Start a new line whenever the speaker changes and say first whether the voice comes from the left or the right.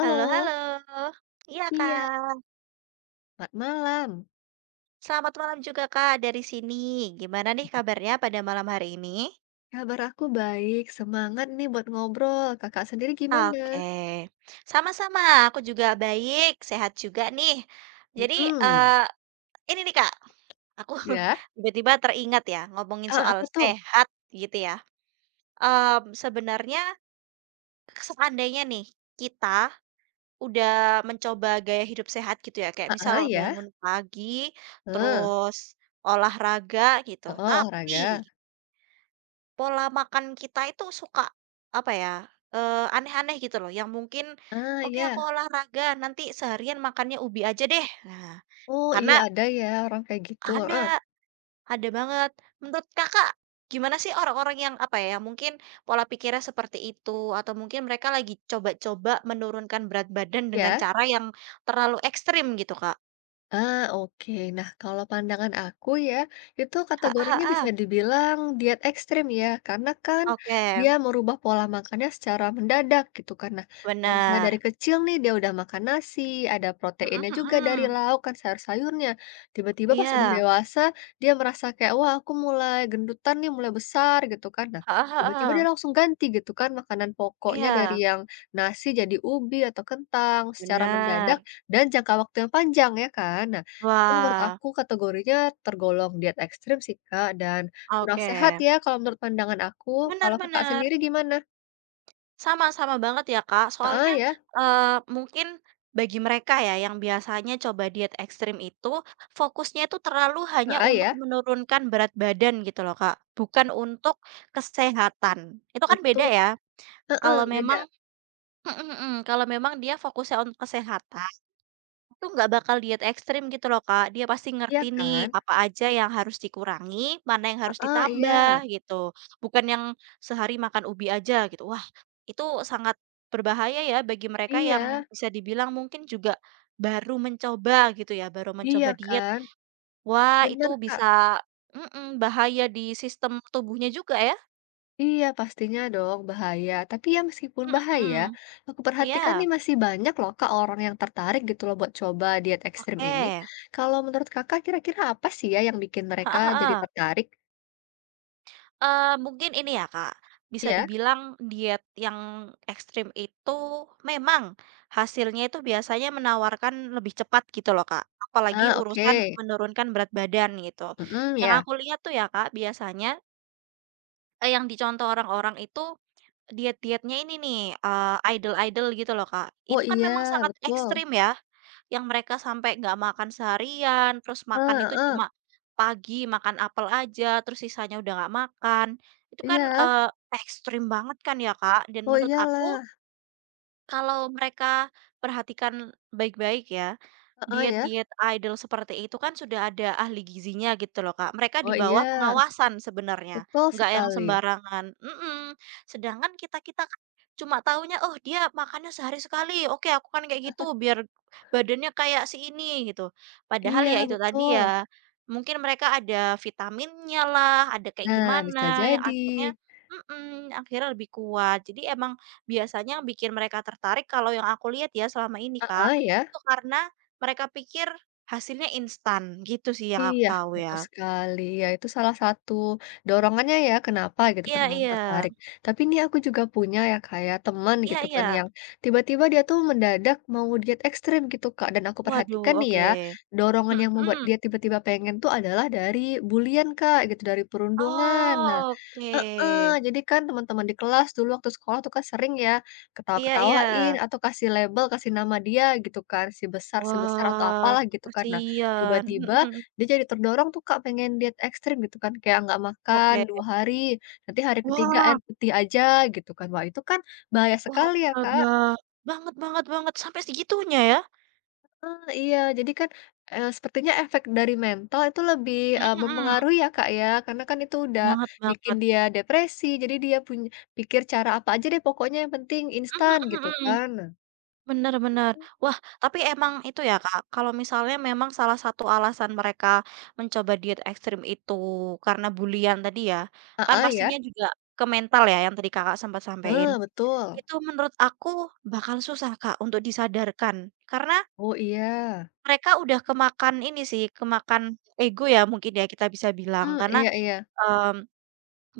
right: Halo halo. Iya,
left: iya,
right: Kak.
left: selamat malam.
right: Selamat malam juga, Kak, dari sini. Gimana nih kabarnya pada malam hari ini?
left: Kabar aku baik, semangat nih buat ngobrol. Kakak sendiri gimana?
right: Oke. Sama-sama, aku juga baik, sehat juga nih. Jadi,
left: Mhm,
right: eee, ini nih, Kak, aku
left: ya?
right: tiba-tiba teringat ya ngomongin
left: Ah,
right: soal
left: apa tuh?
right: sehat gitu ya. Mmm, sebenarnya seandainya nih kita udah mencoba gaya hidup sehat gitu ya, kayak
left: Ah,
right: misal
left: ah, ya?
right: bangun pagi,
left: Heeh,
right: terus olahraga gitu,
left: heeh,
right: tapi
left: olahraga.
right: pola makan kita itu suka, apa ya, aneh-aneh gitu loh yang mungkin,
left: Ah,
right: "Oke aku
left: ya.
right: olahraga nanti seharian makannya ubi aja deh." Nah,
left: Oh, iya
right: karena
left: ada ya orang kayak gitu, Ah,
right: ada ada banget. Menurut Kakak, gimana sih orang-orang yang, apa ya, yang mungkin pola pikirnya seperti itu atau mungkin mereka lagi coba-coba menurunkan berat badan dengan
left: ya?
right: cara yang terlalu ekstrim gitu, Kak?
left: Ah, oke. Nah, kalau pandangan aku ya, itu
right: Ah ah
left: kategorinya bisa
right: ah.
left: dibilang diet ekstrim ya, karena kan
right: Oke,
left: dia merubah pola makannya secara mendadak gitu kan. Nah, kalau misalnya dari
right: bener.
left: kecil nih dia udah makan nasi, ada
right: Mhm
left: proteinnya juga dari
right: mhm.
left: lauk kan sayur-sayurnya. Tiba-tiba pas udah
right: Iya.
left: dewasa, dia merasa kayak, wah aku mulai gendutan nih, mulai besar gitu kan. Nah,
right: Ah ah
left: tiba-tiba dia
right: ah.
left: langsung ganti gitu kan makanan pokoknya dari
right: Iya,
left: yang nasi jadi ubi atau kentang secara mendadak
right: benar.
left: dan jangka waktu yang panjang ya kan. Nah, itu menurut
right: Wah,
left: aku kategorinya tergolong diet ekstrim sih Kak, dan kurang
right: oke.
left: sehat ya kalau menurut pandangan aku. Kalau Kakak
right: Benar-benar.
left: sendiri gimana?
right: Sama sama banget ya, Kak. Soalnya,
left: Heeh ya?
right: eee, mungkin bagi mereka ya yang biasanya coba diet ekstrim itu, fokusnya itu terlalu hanya
left: Heeh
right: untuk
left: ya?
right: menurunkan berat badan gitu loh, Kak, bukan untuk kesehatan. Itu kan beda
left: Betul,
right: ya, kalau memang
left: beda.
right: kalau memang dia fokusnya untuk kesehatan. Itu nggak bakal diet ekstrim gitu loh, Kak. Dia pasti
left: Iya
right: ngerti nih
left: kan?
right: apa aja yang harus dikurangi, mana yang harus
left: Ah, iya.
right: ditambah gitu. Bukan yang sehari makan ubi aja gitu. Wah, itu sangat berbahaya ya bagi mereka yang
left: Iya.
right: bisa dibilang mungkin juga baru mencoba gitu ya, baru mencoba
left: Iya
right: diet.
left: kan?
right: Wah, itu
left: Bener Kak.
right: bisa mhm, bahaya di sistem tubuhnya juga ya.
left: Iya pastinya dong, bahaya. Tapi ya meskipun
right: Mhm
left: bahaya,
right: mhm.
left: aku perhatikan
right: Iya,
left: nih masih banyak loh Kak orang yang tertarik gitu loh buat coba diet ekstrim ini.
right: oke.
left: Kalau menurut Kakak kira-kira apa sih ya yang bikin mereka
right: Heeh
left: jadi
right: heeh.
left: tertarik?
right: Eee, mungkin ini ya, Kak, bisa
left: Iya?
right: dibilang diet yang ekstrim itu memang hasilnya itu biasanya menawarkan lebih cepat gitu loh, Kak, apalagi
left: Ah, oke.
right: urusan menurunkan berat badan gitu.
left: Mhm,
right: Yang
left: ya.
right: aku lihat tuh ya, Kak, biasanya, yang dicontoh orang-orang itu diet-dietnya ini nih, idol-idol gitu loh, Kak.
left: Oh
right: Itu kan memang
left: iya,
right: sangat
left: betul.
right: ekstrim ya yang mereka sampai nggak makan seharian, terus makan
left: Ah
right: itu
left: ah,
right: cuma pagi makan apel aja, terus sisanya udah nggak makan. Itu kan,
left: iya.
right: eee, ekstrim banget kan ya, Kak. Dan
left: Oh
right: menurut aku
left: iyalah.
right: kalau mereka perhatikan baik-baik ya,
left: Ah ah, ya.
right: diet-diet idol seperti itu kan sudah ada ahli gizinya gitu loh, Kak. Mereka
left: Oh
right: di bawah
left: iya,
right: pengawasan sebenarnya,
left: betul
right: nggak yang
left: sekali.
right: sembarangan Sedangkan kita-kita kan cuma taunya, "Oh, dia makannya sehari sekali, oke aku kan kayak gitu biar badannya kayak si ini," gitu. Padahal
left: Iya,
right: ya itu tadi
left: betul.
right: ya, mungkin mereka ada vitaminnya lah, ada kayak
left: Nah, bisa
right: gimana yang
left: jadi.
right: akhirnya mhm, akhirnya lebih kuat. Jadi emang biasanya yang bikin mereka tertarik kalau yang aku lihat ya selama ini,
left: Ah
right: Kak,
left: ah, ya.
right: itu karena mereka pikir hasilnya instan, gitu sih yang aku
left: Iya,
right: tahu
left: betul
right: ya.
left: sekali. Ya, itu salah satu dorongannya ya, kenapa gitu,
right: Iya
left: kenapa
right: iya.
left: tertarik. Tapi ini aku juga punya ya kayak teman
right: Iya
left: gitu kan
right: iya.
left: yang tiba-tiba dia tuh mendadak mau diet ekstrim gitu Kak, dan aku
right: Waduh,
left: perhatikan nih ya,
right: oke.
left: dorongan
right: Mhm
left: yang membuat
right: mhm.
left: dia tiba-tiba pengen tuh adalah dari bulian Kak, gitu, dari perundungan. Nah
right: Oh,
left: heeh,
right: oke.
left: jadi kan teman-teman di kelas dulu waktu sekolah tuh kan sering ya,
right: Iya iya.
left: ketawa-ketawain atau kasih label, kasih nama dia gitu kan, si besar atau
right: Wah,
left: apalah gitu kan. Nah,
right: kasihan. Mhm
left: tiba-tiba
right: mhm.
left: dia jadi terdorong tuh Kak pengen diet ekstrim gitu kan, kayak nggak makan
right: Oke.
left: 2 hari, nanti hari ketiga
right: Wah
left: air putih aja gitu kan. Wah itu kan bahaya
right: wah,
left: sekali ya
right: astaga.
left: Kak.
right: Banget banget banget, sampai segitunya ya?
left: Iya jadi kan, sepertinya efek dari mental itu lebih,
right: Mhm mhm.
left: mempengaruhi ya Kak ya, karena kan itu udah
right: Banget
left: bikin
right: banget.
left: dia depresi, jadi dia punya pikir cara apa aja deh pokoknya yang penting
right: Mhm
left: instan
right: mhm
left: gitu
right: mhm.
left: kan.
right: Benar-benar. Wah, tapi emang itu ya, Kak, kalau misalnya memang salah satu alasan mereka mencoba diet ekstrim itu karena bulian tadi ya, kan
left: Ah ya.
right: pastinya juga ke mental ya yang tadi Kakak sempat sampein.
left: Ah betul.
right: Itu menurut aku bakal susah, Kak, untuk disadarkan. Karena
left: Oh iya.
right: mereka udah kemakan ini sih, kemakan ego ya mungkin ya kita bisa bilang.
left: Hmm
right: Karena,
left: iya iya.
right: mmm,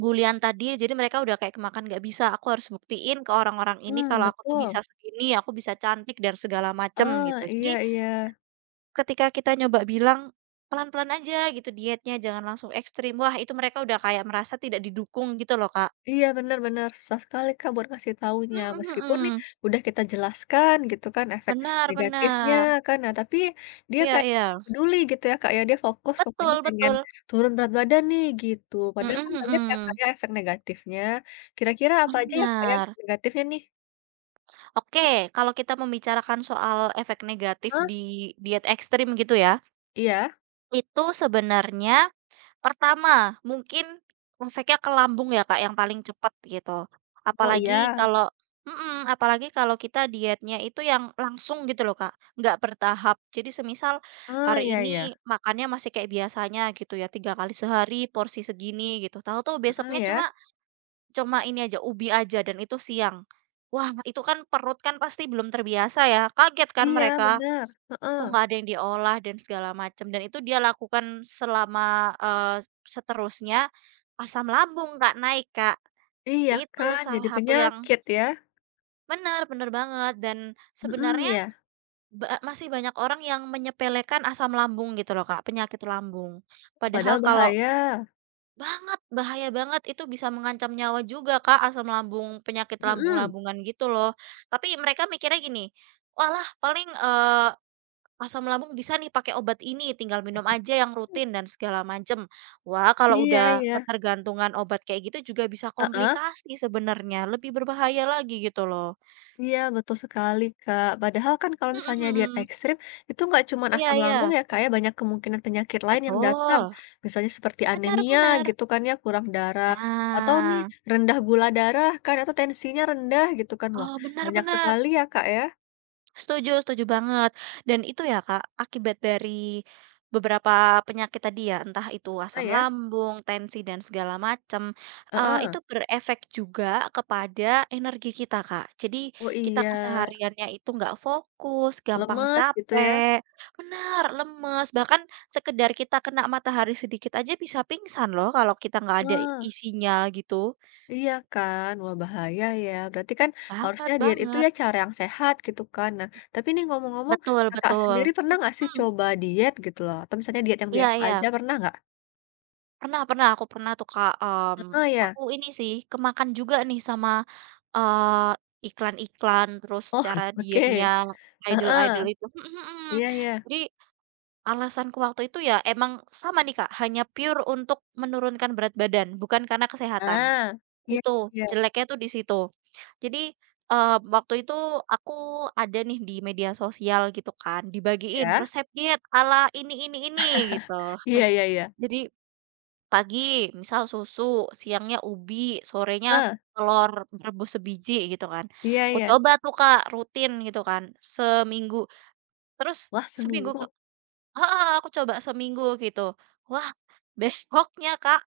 right: bulian tadi jadi mereka udah kayak kemakan, "Nggak bisa, aku harus buktiin ke orang-orang ini
left: Hmm
right: kalau aku tuh
left: betul.
right: bisa segini, aku bisa cantik dan segala macem,"
left: Ah,
right: gitu. Jadi
left: iya iya.
right: ketika kita nyoba bilang, pelan-pelan aja gitu dietnya, jangan langsung ekstrim. Wah, itu mereka udah kayak merasa tidak didukung gitu loh, Kak.
left: Iya, benar-benar susah sekali, Kak, buat ngasih taunya.
right: Mhm
left: Meskipun nih
right: mhm.
left: udah kita jelaskan gitu kan efek
right: Benar
left: negatifnya
right: benar.
left: kan, nah tapi dia
right: Iya
left: kayak
right: iya.
left: nggak peduli gitu ya, Kak, ya. Dia fokus pokoknya
right: Betul
left: pengen
right: betul.
left: turun berat badan nih, gitu. Padahal
right: Mhm
left: kan banyak ya, Kak,
right: mhm.
left: ya efek negatifnya. Kira-kira apa aja ya, Kak, ya
right: Benar.
left: efek negatifnya nih?
right: Oke, kalau kita membicarakan soal efek negatif
left: Hah?
right: di diet ekstrim gitu ya,
left: Iya?
right: itu sebenarnya pertama, mungkin efeknya ke lambung ya, Kak, yang paling cepat gitu.
left: Oh,
right: Apalagi
left: iya?
right: kalau mhm, apalagi kalau kita dietnya itu yang langsung gitu loh, Kak, nggak bertahap. Jadi semisal
left: Oh,
right: hari
left: iya iya.
right: ini makannya masih kayak biasanya gitu ya, 3 kali sehari, porsi segini gitu, tahu-tahu
left: Mhm,
right: besoknya
left: ya.
right: cuma cuma ini aja, ubi aja dan itu siang. Wah, itu kan perut kan pasti belum terbiasa ya, kaget kan
left: Iya,
right: mereka.
left: benar.
right: Kok
left: Heeh.
right: nggak ada yang diolah dan segala macam, dan itu dia lakukan selama, seterusnya, asam lambung Kak, naik Kak.
left: Iya
right: Itu
left: kan,
right: salah
left: jadi
right: satu yang
left: penyakit ya.
right: bener bener banget dan
left: Mhm,
right: sebenarnya
left: ya.
right: masih banyak orang yang menyepelekan asam lambung gitu loh Kak, penyakit lambung. Padahal
left: Padahal
right: kalau
left: bahaya.
right: banget, bahaya banget, itu bisa mengancam nyawa juga Kak, asam lambung, penyakit
left: Mhm.
right: lambung-lambungan gitu loh. Tapi mereka mikirnya gini, "Walah paling, eee" asam lambung bisa nih pakai obat ini, tinggal minum aja yang rutin dan segala macem. Wah, kalau
left: Iya
right: udah
left: iya.
right: ketergantungan obat kayak gitu juga bisa
left: Heeh,
right: komplikasi sebenarnya, lebih berbahaya lagi gitu loh.
left: iya betul sekali, Kak. Padahal kan kalau misalnya
right: Mhm
left: diet
right: mhm.
left: ekstrim, itu nggak cuma
right: Iya
left: asam
right: iya,
left: lambung ya, Kak, ya, banyak kemungkinan penyakit lain yang datang.
right: betul.
left: Misalnya seperti
right: Benar
left: anemia
right: benar.
left: gitu kan ya, kurang darah, atau nih
right: Nah.
left: rendah gula darah kan, atau tensinya rendah gitu kan. Wah,
right: Oh, benar
left: banyak
right: benar.
left: sekali ya, Kak, ya.
right: Setuju setuju banget. Dan itu ya Kak, akibat dari beberapa penyakit tadi ya, entah itu
left: Nah
right: asam
left: ya
right: lambung, tensi, dan segala macam,
left: heeh.
right: itu berefek juga kepada energi kita Kak. Jadi
left: Oh
right: kita
left: iya,
right: kesehariannya itu nggak fokus, gampang
left: lemes gitu ya.
right: capek benar lemes, bahkan sekedar kita kena matahari sedikit aja bisa pingsan loh kalau kita nggak ada
left: Nah.
right: isinya gitu.
left: Iya kan, wah bahaya ya. Berarti kan harusnya
right: Banget
left: diet itu
right: banget.
left: ya cara yang sehat gitu kan. Nah, tapi nih ngomong-ngomong,
right: Betul
left: Kakak
right: betul.
left: sendiri pernah nggak sih
right: Mhm,
left: coba diet gitu loh? Atau misalnya diet yang
right: iya
left: biasa
right: iya.
left: aja pernah nggak?
right: Pernah pernah, aku pernah tuh, Kak,
left: Heeh, ya.
right: aku ini sih kemakan juga nih sama, eee, iklan-iklan, terus
left: Oh,
right: cara dietnya
left: oke.
right: idol-idol
left: Heeh.
right: itu mhm mhm. Mhm.
left: Iya, iya.
right: Jadi alasanku waktu itu ya emang sama nih, Kak, hanya pure untuk menurunkan berat badan, bukan karena kesehatan.
left: Ah, iya
right: Itu
left: iya.
right: jeleknya tuh di situ. Jadi, eee, waktu itu aku ada nih di media sosial gitu kan, dibagiin
left: Ya.
right: resep diet ala ini gitu.
left: Iya, iya, iya.
right: Jadi pagi misal susu, siangnya ubi, sorenya
left: Heeh.
right: telur rebus sebiji gitu kan.
left: Iya,
right: Aku
left: iya.
right: coba tuh Kak, rutin gitu kan, seminggu. Terus
left: Wah,
right: seminggu ke
left: seminggu.
right: heeh, aku coba seminggu gitu. Wah, besoknya Kak,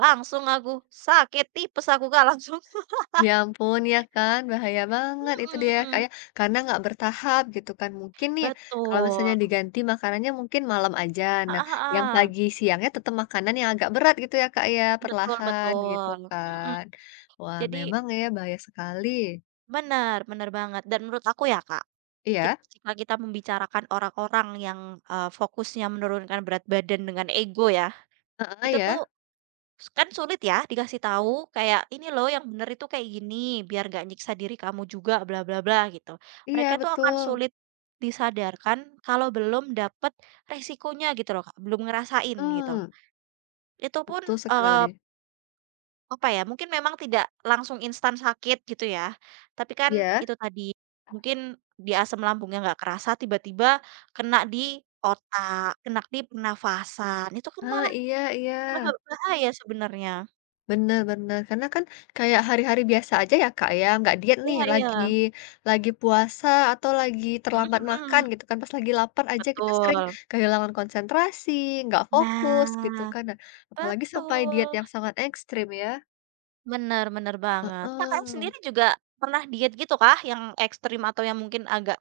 right: langsung aku sakit tipes aku Kak, langsung.
left: Ya ampun, ya kan, bahaya banget itu dia,
right: Mhm,
left: kayak karena nggak bertahap gitu kan. Mungkin nih kalau misalnya
right: betul.
left: diganti makanannya mungkin malam aja, nah
right: Heeh
left: yang
right: heeh.
left: pagi siangnya tetap makanan yang agak berat gitu ya, Kak, ya,
right: Betul
left: perlahan gitu
right: betul. Mhm.
left: kan. Wah
right: Jadi
left: memang ya bahaya sekali.
right: benar benar banget dan menurut aku ya Kak
left: Iya,
right: jika kita membicarakan orang-orang yang, fokusnya menurunkan berat badan dengan ego ya,
left: heeh,
right: itu
left: ya,
right: tuh kan sulit ya dikasih tahu kayak, "Ini loh yang bener itu kayak gini, biar gak nyiksa diri kamu juga bla bla bla," gitu.
left: iya
right: Mereka tuh akan
left: betul,
right: sulit disadarkan kalau belum dapet resikonya gitu loh, Kak, belum ngerasain gitu.
left: hmm
right: Itu pun,
left: betul sekali.
right: apa ya, mungkin memang tidak langsung instan sakit gitu ya, tapi kan
left: Iya,
right: itu tadi, mungkin di asam lambungnya nggak kerasa tiba-tiba kena di otak, kena di pernafasan, itu kan
left: ah,
right: malah
left: iya iya.
right: malah bahaya sebenarnya.
left: Bener bener, karena kan kayak hari-hari biasa aja ya, Kak, ya, nggak diet nih,
right: Iya iya,
left: lagi puasa atau lagi
right: mhm
left: terlambat makan
right: mhm,
left: gitu kan, pas lagi lapar aja kita sering
right: betul.
left: kehilangan konsentrasi, nggak fokus gitu
right: Nah,
left: kan. Nah, apalagi sampai diet
right: betul,
left: yang sangat ekstrim ya.
right: bener bener banget. Kakak
left: Heeh.
right: sendiri juga pernah diet gitu kah yang ekstrim atau yang mungkin agak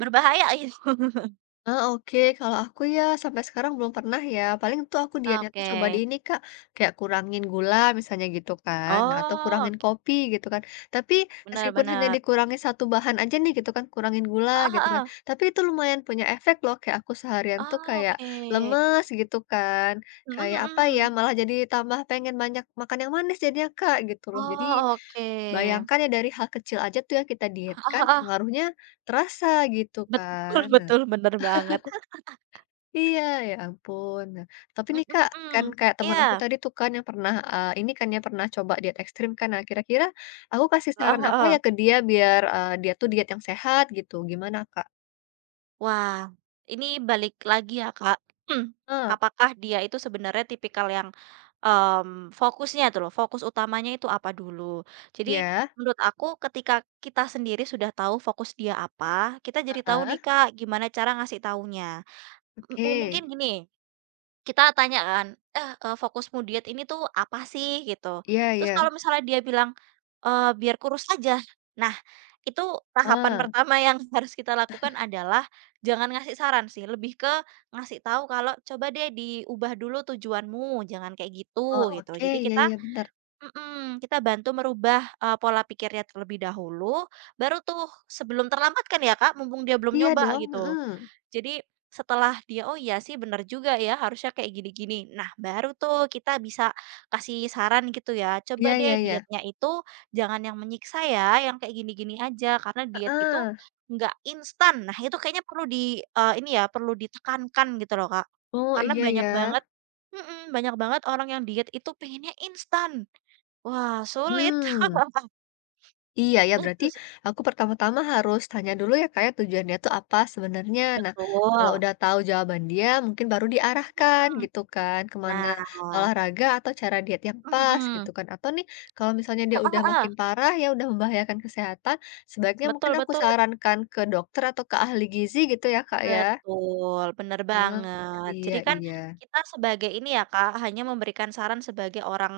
right: berbahaya gitu?
left: Ah, oke. Kalau aku ya sampai sekarang belum pernah ya. Paling tuh aku dietnya tuh
right: Oke,
left: coba di ini Kak, kayak kurangin gula misalnya gitu kan, nah, atau
right: oh
left: kurangin
right: oke,
left: kopi gitu kan. Tapi
right: benar
left: meskipun hanya
right: bener.
left: dikurangi satu bahan aja nih gitu kan, kurangin gula
right: Heeh
left: gitu kan.
right: heeh.
left: Tapi itu lumayan punya efek loh, kayak aku seharian tuh
right: Oh,
left: kayak
right: oke.
left: lemes gitu kan.
right: Mhm
left: Kayak apa
right: mhm.
left: ya, malah jadi tambah pengen banyak makan yang manis jadinya Kak gitu loh. Jadi
right: Oh, oke.
left: bayangkan ya dari hal kecil aja tuh yang kita
right: Heeh
left: dietkan,
right: heeh.
left: pengaruhnya terasa gitu
right: Betul
left: kan.
right: betul, bener banget.
left: Iya, ya ampun. Nah, tapi
right: Mhm
left: nih Kak, kan
right: mhm.
left: kayak teman aku
right: Iya.
left: tadi tuh kan yang pernah, ini kan ya, pernah coba diet ekstrim kan. Nah, kira-kira aku kasih
right: Heeh
left: saran apa ya
right: heeh.
left: ke dia biar, dia tuh diet yang sehat gitu, gimana Kak?
right: Wah, ini balik lagi ya, Kak, Hmm.
left: Heeh,
right: Apakah dia itu sebenarnya tipikal yang, fokusnya itu loh, fokus utamanya itu apa dulu. Jadi
left: iya,
right: menurut aku ketika kita sendiri sudah tahu fokus dia apa, kita jadi tahu
left: heeh,
right: nih, Kak, gimana cara ngasih taunya. M mu
left: oke.
right: Mungkin gini kita tanya kan, "Eh, fokusmu diet ini tuh apa sih?" Gitu.
left: Iya
right: Terus
left: iya,
right: kalau misalnya dia bilang, eee, "Biar kurus aja." Nah, itu tahapan
left: heeh,
right: pertama yang harus kita lakukan adalah jangan ngasih saran sih, lebih ke ngasih tahu kalau, "Coba deh diubah dulu tujuanmu, jangan kayak
left: oh
right: gitu." Gitu.
left: oke,
right: Jadi
left: iya
right: kita
left: iya, bener.
right: mhm, kita bantu merubah, pola pikirnya terlebih dahulu, baru tuh sebelum terlambat kan ya, Kak, mumpung dia belum
left: Iya
right: nyoba
left: dong,
right: gitu.
left: mhm.
right: Jadi setelah dia, "Oh iya sih bener juga ya harusnya kayak gini-gini." Nah baru tuh kita bisa kasih saran gitu ya,
left: Iya
right: "Coba
left: iya
right: deh
left: iya,
right: dietnya itu jangan yang menyiksa ya, yang kayak gini-gini aja karena diet itu
left: heeh.
right: nggak instan." Nah itu kayaknya perlu di ini ya, perlu ditekankan gitu loh, Kak.
left: Oh,
right: Karena
left: iya
right: banyak
left: ya,
right: banget mhm, banyak banget orang yang diet itu pengennya instan. Wah sulit.
left: mmm. Iya ya, berarti
right: Itu sih.
left: aku pertama-tama harus tanya dulu ya kayak tujuannya tuh apa sebenarnya. Nah, kalau
right: Betul.
left: udah tahu jawaban dia, mungkin baru diarahkan
right: Mhm.
left: gitu kan, kemana
right: Nah
left: olahraga atau cara diet yang pas gitu
right: mm-mm.
left: kan. Atau nih, kalau misalnya dia
right: Ah heeh
left: udah
right: heeh.
left: makin parah ya, udah membahayakan kesehatan, sebaiknya
right: Betul
left: mungkin aku
right: betul.
left: sarankan ke dokter atau ke ahli gizi gitu ya Kak ya.
right: Betul, bener
left: Nah,
right: banget.
left: iya
right: Jadi kan
left: iya.
right: kita sebagai ini ya Kak, hanya memberikan saran sebagai orang,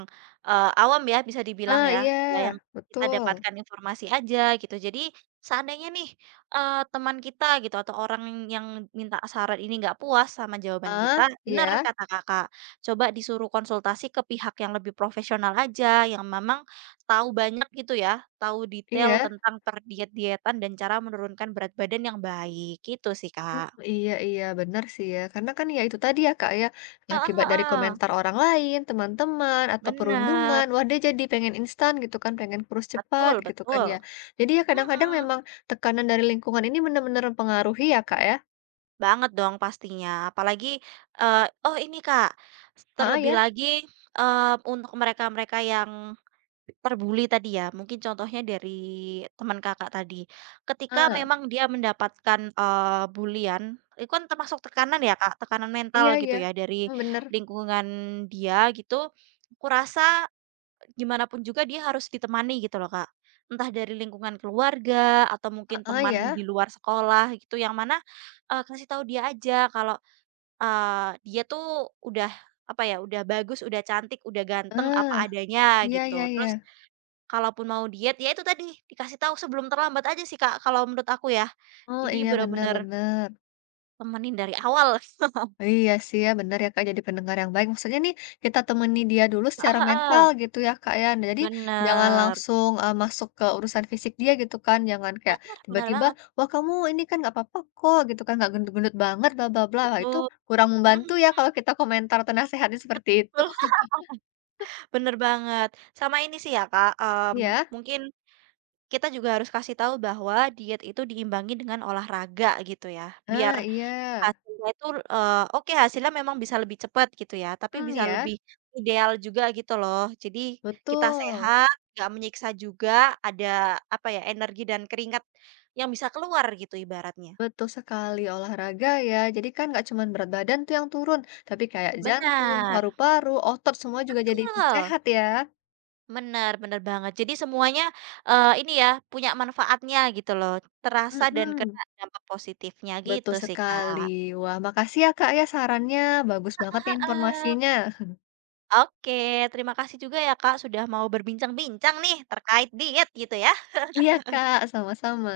right: eee, awam ya bisa dibilang
left: Ah
right: ya,
left: iya,
right: ya yang kita
left: betul.
right: dapatkan informasi aja gitu. Jadi seandainya nih, teman kita gitu atau orang yang minta saran ini nggak puas sama jawaban
left: Ah,
right: kita, bener
left: iya,
right: kata Kakak, coba disuruh konsultasi ke pihak yang lebih profesional aja, yang memang tahu banyak gitu ya, tahu detail
left: iya.
right: tentang perdiet-dietan dan cara menurunkan berat badan yang baik, gitu sih
left: Mmm,
right: Kak.
left: iya iya, bener sih ya, karena kan ya itu tadi ya, Kak, ya,
right: Heeh
left: akibat dari
right: heeh,
left: komentar orang lain, teman-teman, atau perundungan,
right: bener,
left: wah dia jadi pengen instan gitu kan, pengen kurus cepat
right: betul
left: gitu kan ya.
right: betul,
left: Jadi ya kadang-kadang
right: mhm,
left: memang tekanan dari lingkungan ini bener-bener mempengaruhi ya, Kak, ya?
right: banget dong pastinya apalagi, eee, oh ini Kak,
left: Heeh,
right: terlebih
left: ya?
right: lagi, eee, untuk mereka-mereka yang terbuli tadi ya mungkin contohnya dari teman Kakak tadi, ketika
left: Heeh,
right: memang dia mendapatkan, bulian itu kan termasuk tekanan ya Kak, tekanan
left: iya
right: mental gitu
left: iya,
right: ya dari
left: mmm, bener,
right: lingkungan dia gitu, aku rasa gimana pun juga dia harus ditemani gitu loh, Kak. Entah dari lingkungan keluarga atau mungkin
left: heeh, ya,
right: teman di luar sekolah gitu yang mana, kasih tahu dia aja kalau, dia tuh udah apa ya, udah bagus, udah cantik, udah ganteng apa
left: heeh,
right: adanya
left: iya iya
right: gitu.
left: iya.
right: Terus kalaupun mau diet, ya itu tadi dikasih tahu sebelum terlambat aja sih, Kak, kalau menurut aku ya.
left: Oh,
right: Jadi
left: iya, bener
right: bener-bener
left: bener.
right: temenin dari awal.
left: Iya sih ya, benar ya Kak, jadi pendengar yang baik. Maksudnya nih, kita temani dia dulu
right: Heeh
left: secara mental
right: heeh,
left: gitu ya Kak ya. Nah, jadi jangan
right: bener
left: langsung masuk ke urusan fisik dia gitu kan, jangan kayak
right: bener bener
left: tiba-tiba,
right: banget,
left: "Wah kamu ini kan nggak apa-apa kok," gitu kan, "nggak gendut-gendut banget, bla bla bla." Nah itu
right: betul,
left: kurang
right: mhm,
left: membantu ya kalau kita komentar atau nasehatnya seperti itu.
right: betul. Bener banget. Sama ini sih ya Kak,
left: Iya.
right: mungkin kita juga harus kasih tahu bahwa diet itu diimbangi dengan olahraga gitu ya, biar
left: Ah, iya.
right: hasilnya itu, oke hasilnya memang bisa lebih cepat gitu ya, tapi
left: Hmm
right: bisa
left: ya.
right: lebih ideal juga gitu loh. Jadi kita
left: Betul.
right: sehat, nggak menyiksa juga, ada apa ya, energi dan keringat yang bisa keluar gitu ibaratnya.
left: Betul sekali, olahraga ya. Jadi kan nggak cuma berat badan tuh yang turun, tapi kayak jantung,
right: Benar,
left: paru-paru, otot semua juga jadi ikut
right: betul.
left: sehat ya.
right: Bener bener banget. Jadi semuanya, ini ya, punya manfaatnya gitu loh, terasa dan
left: Mhm,
right: kena dampak positifnya gitu
left: betul
right: sih,
left: sekali.
right: Kak.
left: Wah, makasih ya Kak ya sarannya, bagus banget ya
right: Heeh.
left: informasinya.
right: Oke, terima kasih juga ya, Kak, sudah mau berbincang-bincang nih terkait diet gitu ya.
left: Iya Kak, sama-sama.